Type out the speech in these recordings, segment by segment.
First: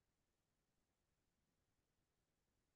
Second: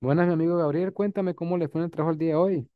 Buenas, mi amigo Gabriel, cuéntame cómo le fue en el trabajo el día de hoy.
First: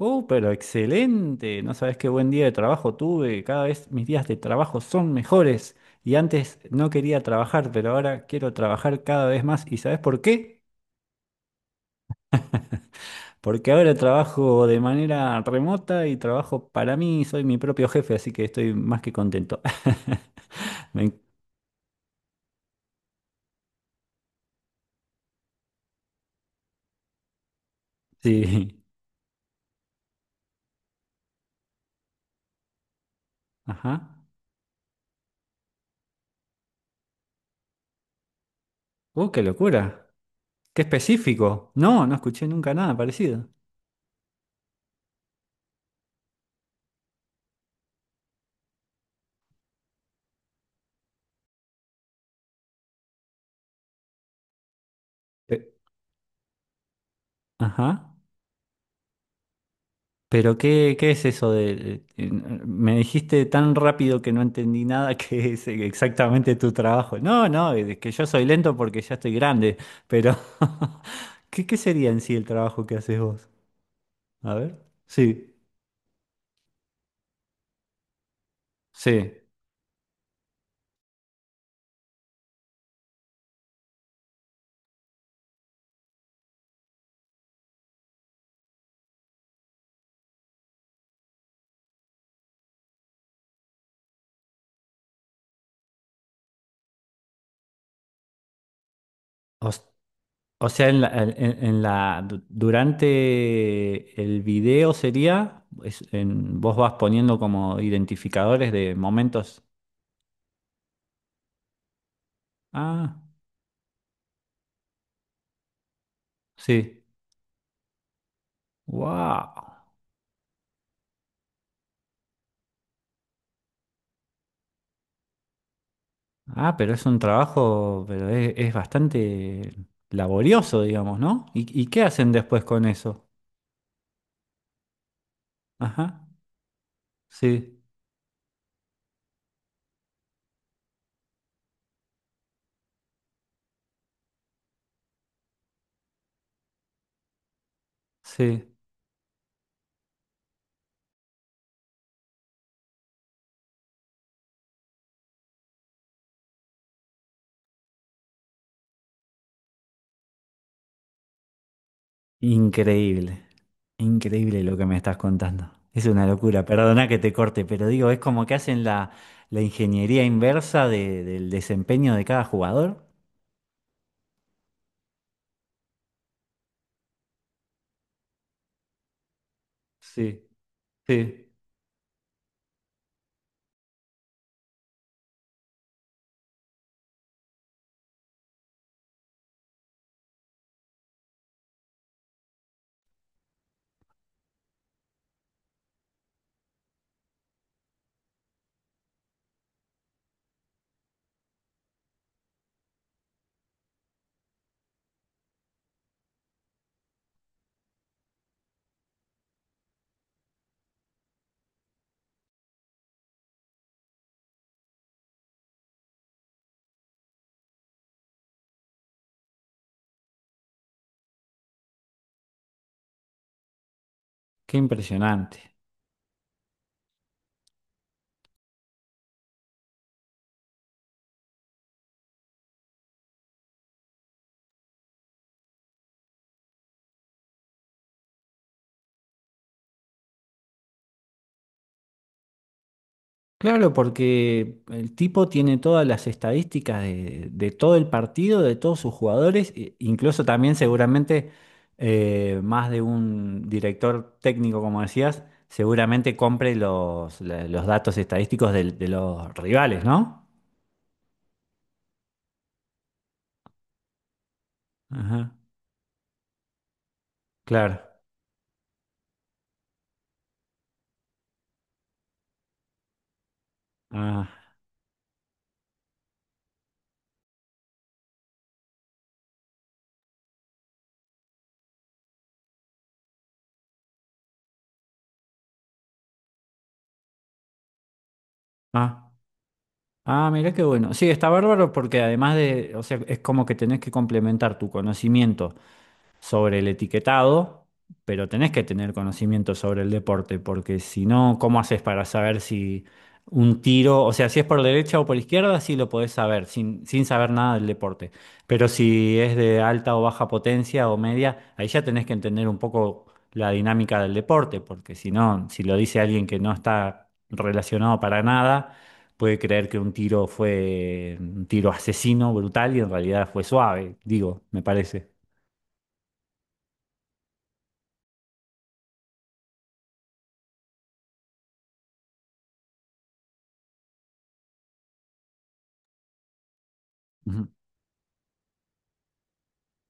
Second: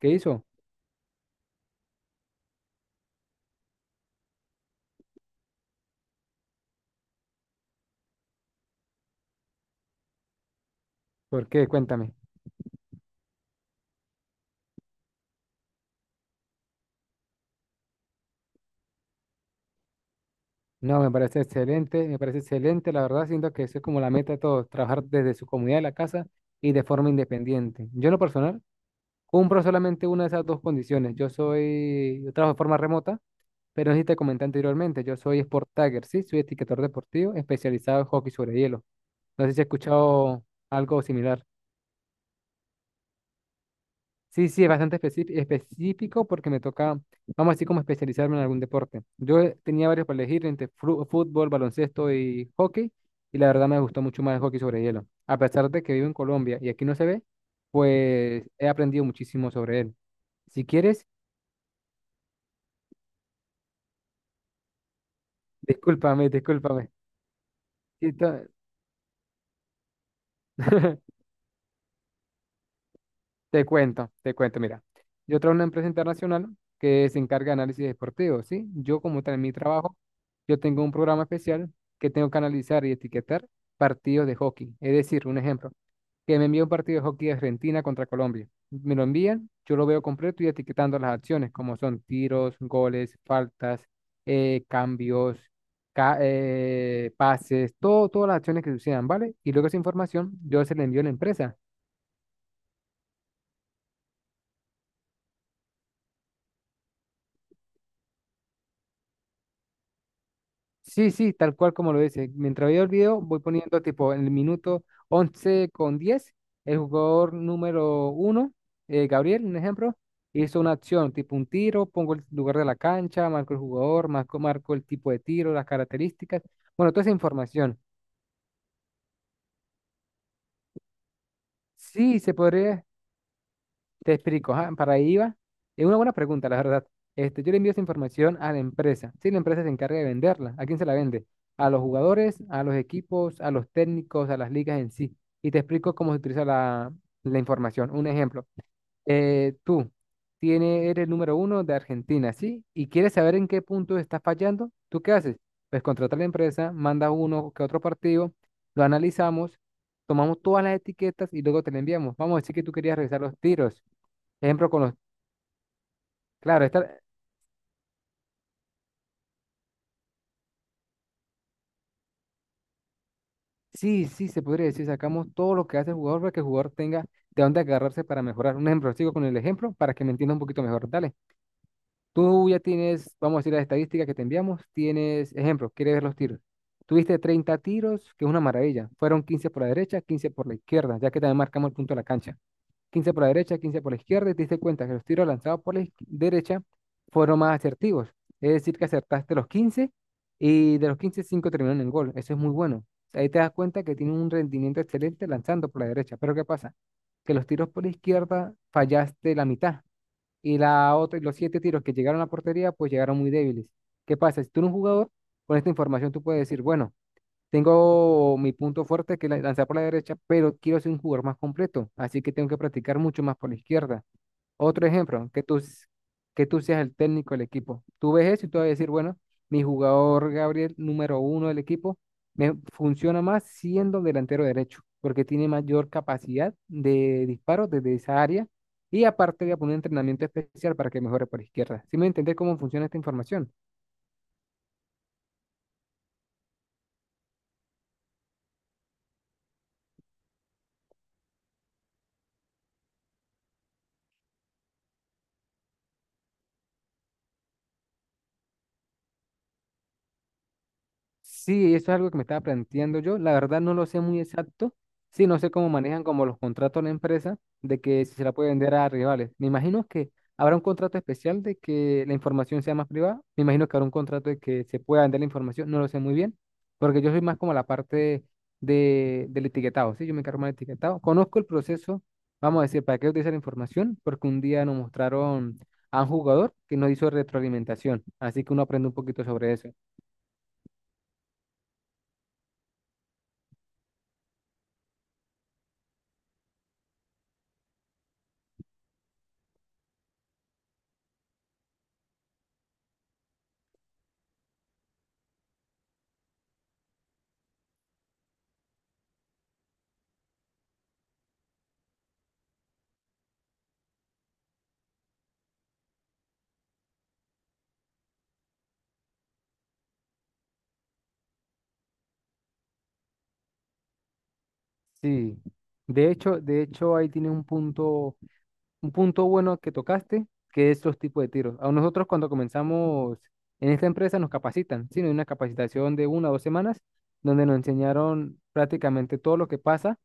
¿Qué hizo? pero excelente. No sabes qué buen día de trabajo tuve. Cada vez mis días de trabajo son mejores. Y antes no quería trabajar, pero ahora quiero trabajar cada vez más. ¿Y sabes por qué? ¿Por qué? Cuéntame. Porque ahora trabajo de manera remota y trabajo para mí. Soy mi propio jefe, así que estoy más que contento. No, Me en- me parece excelente, la verdad, siento que eso es como la meta de todos, trabajar desde su comunidad de la casa y de forma independiente. Yo en lo personal Sí. cumplo solamente una de esas dos condiciones. Yo trabajo de forma remota, pero no sé si te Ajá. comenté anteriormente, yo soy Sport Tagger, sí, soy etiquetador deportivo especializado en hockey sobre hielo. Qué No sé si has locura. escuchado Qué algo similar. específico. No, no escuché nunca nada parecido. Sí, sí, es bastante específico porque me toca, vamos a decir, como especializarme en algún deporte. Yo tenía varios para elegir entre fútbol, baloncesto y hockey, y la verdad me gustó mucho más el hockey sobre hielo. A pesar Eh, de que vivo en Colombia y aquí no se ve, Ajá. pues he aprendido muchísimo sobre él. Pero Si quieres, ¿qué es eso de... me dijiste tan rápido que no entendí nada que es discúlpame, exactamente tu discúlpame. trabajo. No, no, es que Sí, yo soy lento porque ya estoy grande, pero ¿qué sería en sí el trabajo que haces vos? Te A cuento, ver. mira, yo trabajo Sí, en una empresa internacional que se encarga de análisis deportivo, ¿sí? Yo como sí. tal en mi trabajo, yo tengo un programa especial que tengo que analizar y etiquetar partidos de hockey. Es decir, un ejemplo, que me envía un partido de hockey de Argentina contra Colombia. Me lo envían, yo lo veo completo y etiquetando las acciones, como son tiros, goles, faltas, cambios, pases, todo, todas las acciones que sucedan, ¿vale? Y luego O, esa s- información yo o se la sea, envío a la empresa. En la- du- Durante el video sería, vos vas poniendo como identificadores de momentos. Sí, sí, tal cual como lo dice. Mientras veo el Ah, video, voy poniendo tipo en el minuto 11 con 10, el sí. jugador número 1, Gabriel, un Wow. ejemplo, hizo una acción, tipo un tiro, pongo el lugar de la cancha, marco el jugador, marco el tipo de tiro, las características, Ah, bueno, pero toda es esa un información. trabajo, pero es bastante laborioso, digamos, ¿no? Y qué Sí, hacen se después con podría. eso? Te explico, ajá, para ahí iba. Es una Ajá, buena pregunta, la verdad. Este, yo le envío esa sí, información a la empresa. Si la empresa se encarga de venderla, ¿a quién se la vende? A los jugadores, a los equipos, a los técnicos, a las ligas en sí. Y te explico cómo se utiliza la información. Un ejemplo. sí. Tú eres el número 1 de Argentina, ¿sí? Y quieres saber en qué punto estás fallando. ¿Tú qué haces? Pues contrata a la empresa, manda uno que otro partido, lo analizamos, tomamos todas las etiquetas y luego te la enviamos. Vamos a decir que tú querías revisar los Increíble, tiros. increíble Ejemplo, lo con que los. me estás contando. Es una locura, Claro, esta, perdona que te corte, pero digo, es como que hacen la ingeniería inversa del desempeño de cada jugador. sí, sí, se podría decir, sacamos todo lo que hace el jugador para que el jugador tenga de dónde agarrarse para mejorar. Un ejemplo, sigo con el ejemplo para que me entienda un Sí, poquito mejor. Dale, sí. tú ya tienes, vamos a decir, las estadísticas que te enviamos, tienes, ejemplo, quieres ver los tiros. Tuviste 30 tiros, que es una maravilla. Fueron 15 por la derecha, 15 por la izquierda, ya que también marcamos el punto de la cancha. 15 por la derecha, 15 por la izquierda, y te diste cuenta que los tiros lanzados por la derecha fueron más asertivos. Es decir, que acertaste los 15 y de los 15, 5 terminaron en gol. Eso es muy bueno. Ahí te das cuenta que tiene un rendimiento excelente lanzando por la derecha. Pero ¿qué pasa? Que los tiros por la izquierda fallaste la mitad y la otra, los siete tiros que llegaron a la portería, pues llegaron muy débiles. ¿Qué pasa? Si tú eres un jugador, con esta información tú puedes decir, bueno, tengo mi punto fuerte, que es lanzar por la derecha, pero quiero ser un jugador más completo, así que tengo que practicar mucho más por la izquierda. Qué Otro ejemplo, que tú, impresionante. s- que tú seas el técnico del equipo. Tú ves eso y tú vas a decir, bueno, mi jugador Gabriel, número 1 del equipo, me funciona más siendo delantero derecho, porque tiene mayor capacidad de disparo desde esa área y aparte voy a poner un entrenamiento especial para que mejore por izquierda. ¿Sí me entendés cómo funciona esta información? Claro, porque el tipo tiene todas las estadísticas de todo el partido, de todos sus jugadores, incluso también seguramente más de un director técnico, como decías, seguramente compre los datos estadísticos los rivales, ¿no? Sí, eso es algo que me estaba planteando yo. La verdad no lo sé muy exacto. Sí, no sé Ajá, cómo manejan como los contratos de la empresa de claro. que si se la puede vender a rivales. Me imagino que habrá un contrato especial de que la información sea más privada. Me imagino que habrá un contrato de Ah, que se pueda vender la información. No lo sé muy bien, porque yo soy más como la parte del etiquetado. Sí, yo me encargo más del etiquetado. Conozco el proceso, vamos a decir, para qué utilizar la información, porque un día nos mostraron a un jugador que nos hizo retroalimentación. Así que uno aprende un poquito ah, sobre eso. ah, mirá qué bueno. Sí, está bárbaro porque además de, o sea, es como que tenés que complementar tu conocimiento sobre el etiquetado, pero tenés que tener conocimiento sobre el deporte, porque si no, ¿cómo haces para saber si un tiro, o sea, si es por derecha o por izquierda, sí lo podés saber, sin saber nada del deporte? Pero si es de alta o baja potencia o media, ahí ya tenés que entender un poco la dinámica del deporte, porque si no, si lo dice alguien que no está relacionado para nada, puede creer que un tiro fue un tiro asesino, brutal, y en realidad fue suave, digo, me parece. Sí, de hecho ahí tiene un punto bueno que tocaste, que es los tipos de tiros. A nosotros cuando comenzamos en esta empresa nos capacitan, sí, nos dio una capacitación de 1 o 2 semanas donde nos enseñaron prácticamente todo lo que pasa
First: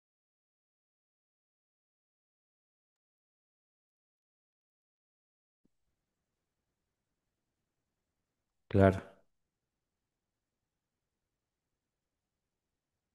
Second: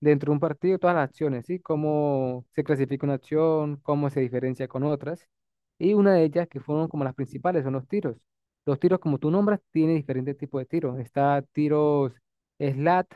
dentro de un partido, todas las acciones, ¿sí? Cómo se clasifica una acción, cómo se diferencia con otras. Y una de ellas, que fueron como las principales, son los tiros. Los tiros, Claro. como tú nombras, tiene diferentes tipos de tiros. Está tiros slat,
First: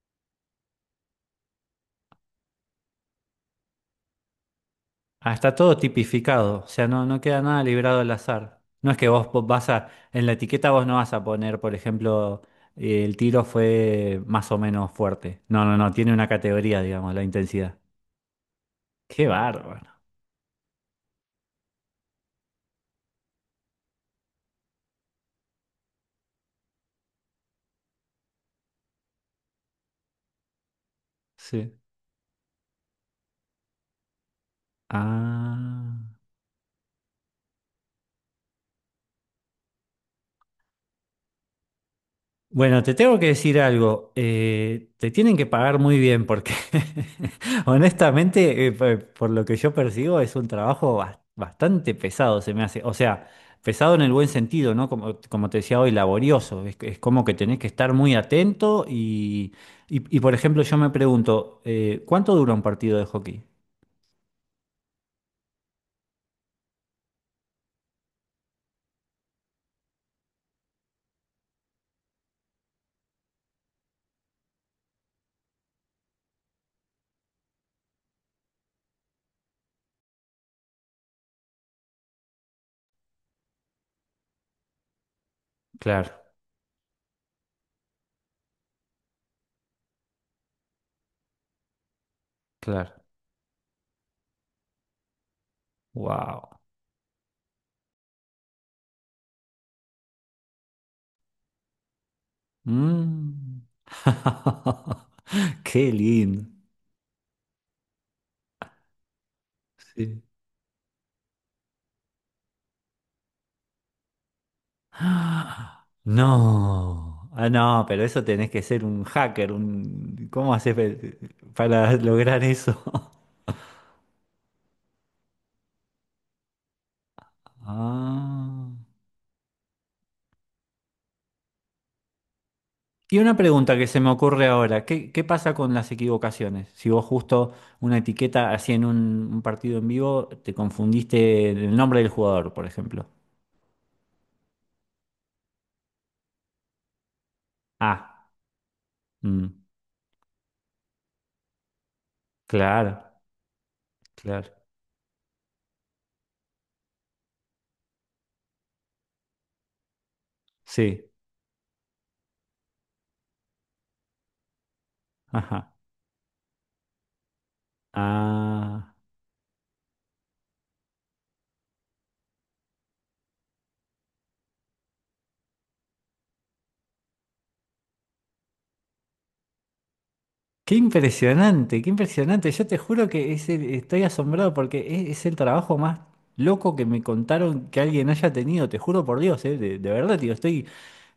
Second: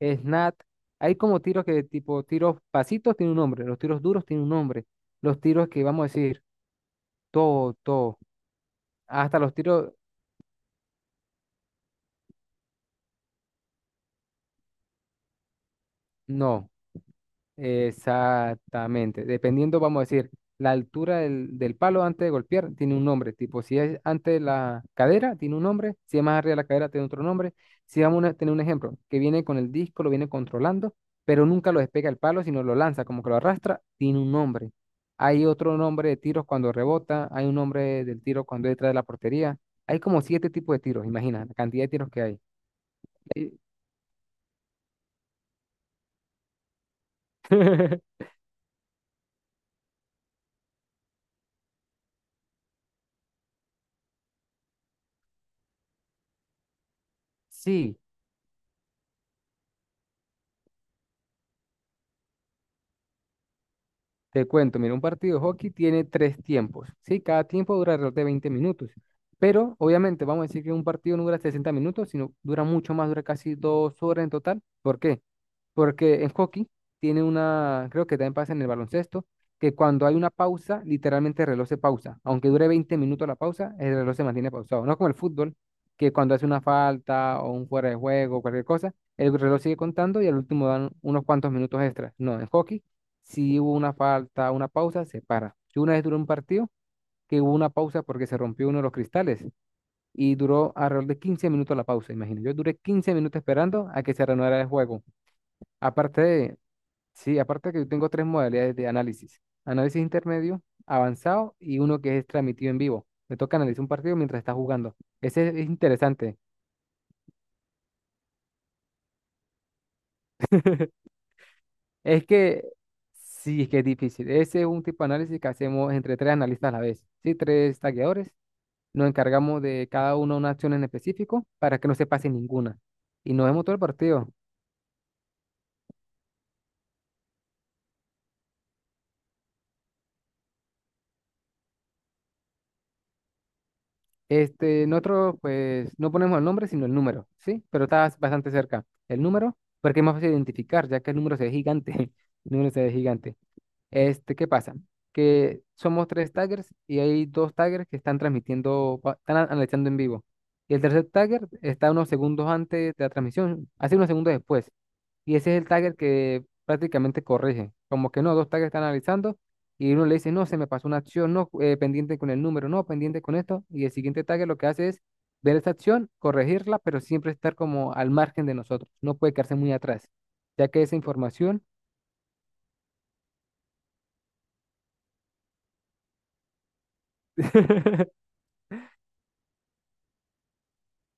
snat. Hay como tiros que tipo tiros pasitos tiene un nombre, los tiros duros tiene un nombre, Ah, los está tiros todo que vamos a decir, tipificado, o sea, no queda nada todo, librado al todo, azar. No es que hasta los vas a, tiros, en la etiqueta vos no vas a poner, por ejemplo, el tiro fue más o menos fuerte. No, tiene una no. categoría, digamos, la intensidad. Exactamente. Qué Dependiendo, bárbaro. vamos a decir, la altura del palo antes de golpear tiene un nombre. Tipo, si es antes de la cadera, tiene un nombre. Si es más arriba de la cadera, tiene otro nombre. Si vamos a tener un ejemplo, que viene con el disco, lo viene controlando, pero nunca Sí. lo despega el palo, sino lo lanza, como que lo arrastra, tiene un nombre. Hay otro Ah. nombre de tiros cuando rebota, hay un nombre del tiro cuando es detrás de la portería. Hay como siete tipos de tiros, imagina la cantidad de tiros que hay. Bueno, te tengo que decir algo. Te tienen que pagar muy bien porque honestamente, por lo que yo percibo, es un trabajo bastante pesado, se me hace. O sea, pesado en el buen sentido, ¿no? Como, como te decía hoy, laborioso. Es como que tenés que estar Sí, muy atento y, por ejemplo, yo me pregunto, ¿cuánto dura un partido de hockey? te cuento, mira, un partido de hockey tiene tres tiempos, ¿sí? Cada tiempo dura alrededor de 20 minutos, pero obviamente vamos a decir que un partido no dura 60 minutos, sino dura mucho más, dura casi 2 horas en total. ¿Por qué? Porque en hockey tiene una, creo que también pasa en el baloncesto, que cuando hay una pausa, literalmente el reloj se pausa. Aunque dure 20 minutos la pausa, el reloj se mantiene pausado. No como el fútbol, Claro, que cuando hace una falta o un fuera de juego, cualquier cosa, el reloj sigue contando y al último dan unos cuantos minutos extras. No, en hockey, claro. si hubo una falta, una pausa, se para. Yo una vez duré un Wow. partido que hubo una pausa porque se rompió uno de los cristales y duró alrededor de 15 minutos la pausa, imagínate. Yo duré 15 minutos Mm. esperando a que se reanudara el juego. Qué lindo. Aparte, sí, aparte que yo tengo tres modalidades de análisis. Análisis Sí. intermedio, avanzado y uno que es transmitido en vivo. Me toca analizar un partido mientras está jugando. Ese es ¡Ah! interesante. No, ah, no, pero eso tenés que ser un hacker, un... ¿Cómo para Es lograr que eso? sí, es que es difícil. Ese es un tipo de análisis que hacemos entre tres analistas a la vez. Sí, tres tagueadores. Ah. Nos encargamos de cada uno una acción en específico para que no se pase ninguna. Y Y una nos vemos todo pregunta el que se me partido. ocurre ahora, ¿qué pasa con las equivocaciones? Si vos justo una etiqueta así en un partido en vivo, te confundiste en el nombre del jugador, por ejemplo. Este, nosotros pues no ponemos el nombre, sino el número, ¿sí? Pero estás Ah, bastante cerca. El mm, número, porque es más fácil de identificar, ya que el número se ve gigante. El número se ve claro, gigante. Este, ¿qué claro, pasa? Que somos tres taggers y hay dos taggers que están transmitiendo, analizando en vivo. Y el tercer sí, tagger está unos segundos antes de la transmisión, hace unos segundos después. Y ese es el ajá, tagger que prácticamente corrige. Como que no, dos taggers están ah. analizando y uno le dice, no, se me pasó una acción, no, pendiente con el número, no, pendiente con esto. Y el siguiente tagger lo que hace es ver esa acción, corregirla, pero siempre estar como al margen de nosotros. No puede quedarse muy atrás, ya Qué que esa información... impresionante, qué impresionante. Yo te juro que estoy asombrado porque es el trabajo más loco que me contaron que alguien haya tenido. Te juro por Dios, de verdad, digo, estoy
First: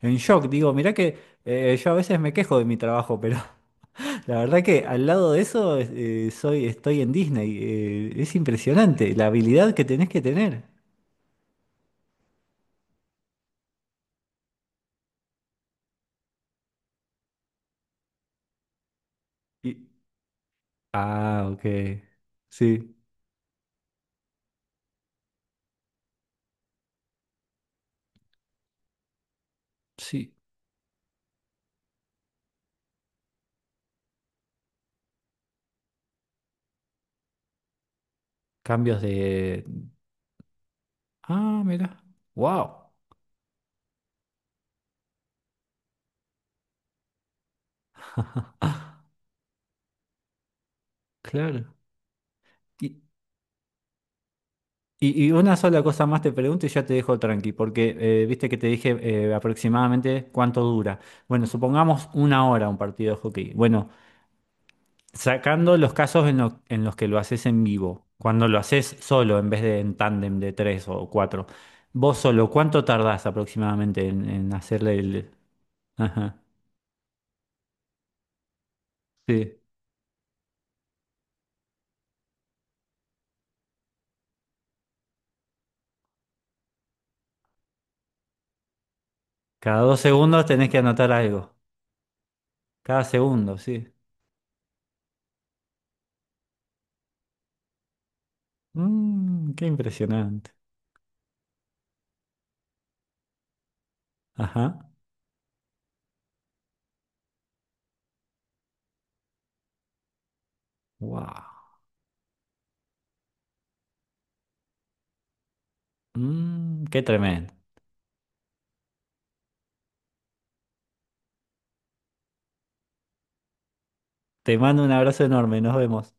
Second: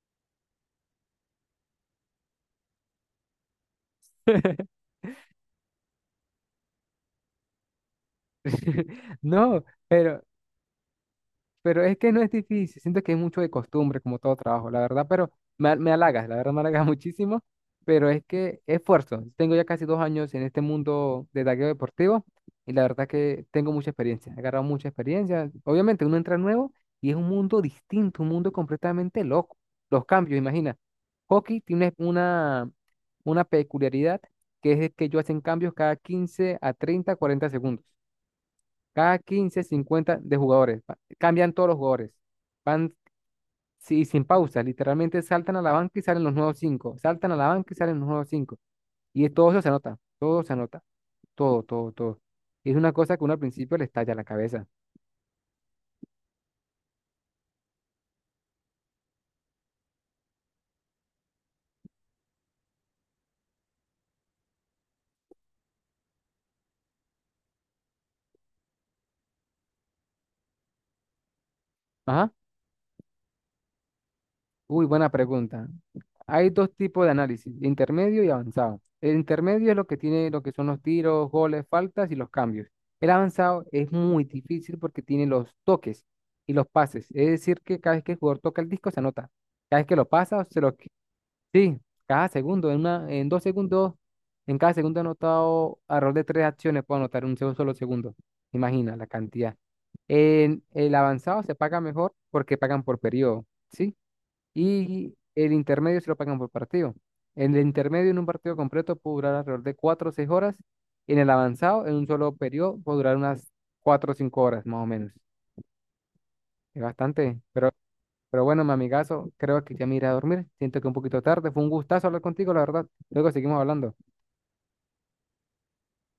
en shock. Digo, mirá que yo a veces me quejo de mi trabajo, pero la verdad que al lado de eso estoy en Disney. Es impresionante la No, habilidad que tenés que pero tener. Pero es que no es difícil, siento que es mucho de costumbre, como todo trabajo, la verdad, pero me halagas, la verdad me halagas muchísimo, pero es que esfuerzo. Tengo ya Y- casi 2 años en este mundo de ah, ok. tagueo deportivo y la Sí, verdad que tengo mucha experiencia, he agarrado mucha experiencia. Obviamente uno entra nuevo y es un mundo distinto, un mundo completamente loco. Los sí. cambios, imagina. Hockey tiene una peculiaridad que es que ellos hacen cambios cada 15 a 30, 40 segundos. Cambios Cada 15, de... 50 de jugadores. Cambian Ah, todos los mira, jugadores. wow, Van, sí, sin pausa. Literalmente saltan a la banca y salen los nuevos cinco. Saltan a la banca y salen los nuevos cinco. Y es todo, eso se anota. Todo se anota. Todo, claro. todo, todo. Es una cosa que uno al principio le estalla la cabeza. Y una sola cosa más te pregunto y ya te dejo tranqui, porque viste que te dije aproximadamente cuánto dura. Bueno, supongamos una hora un partido de hockey. Bueno, sacando los casos en los que lo haces en vivo, cuando lo haces solo en vez de en tándem de tres o cuatro, vos Ajá. solo, ¿cuánto tardás aproximadamente en Uy, hacerle buena el... pregunta. Ajá, Hay dos tipos de análisis, intermedio y avanzado. El sí. intermedio es lo que tiene, lo que son los tiros, goles, faltas y los cambios. El avanzado es muy difícil porque tiene los toques y los pases. Es decir, que cada vez que el jugador toca el disco se anota. Cada Cada vez que dos lo segundos pasa, se tenés lo, que anotar algo. sí, cada segundo, Cada en 2 segundo, sí. segundos, en cada segundo ha anotado alrededor de tres acciones, puedo anotar en un solo segundo. Imagina la Mmm, cantidad. qué impresionante. En el avanzado se paga mejor porque pagan por periodo, ¿sí? Ajá. Y el intermedio se lo pagan por partido. El intermedio en un partido completo puede durar alrededor de 4 o 6 horas, en el Wow. avanzado, en un solo periodo, puede durar unas 4 o 5 horas más o menos. Es Mmm, qué bastante, tremendo. pero bueno, mi amigazo, creo que ya me iré a dormir. Siento que un poquito tarde, fue un gustazo hablar contigo, la verdad. Luego seguimos hablando. Te mando un abrazo enorme, nos vemos.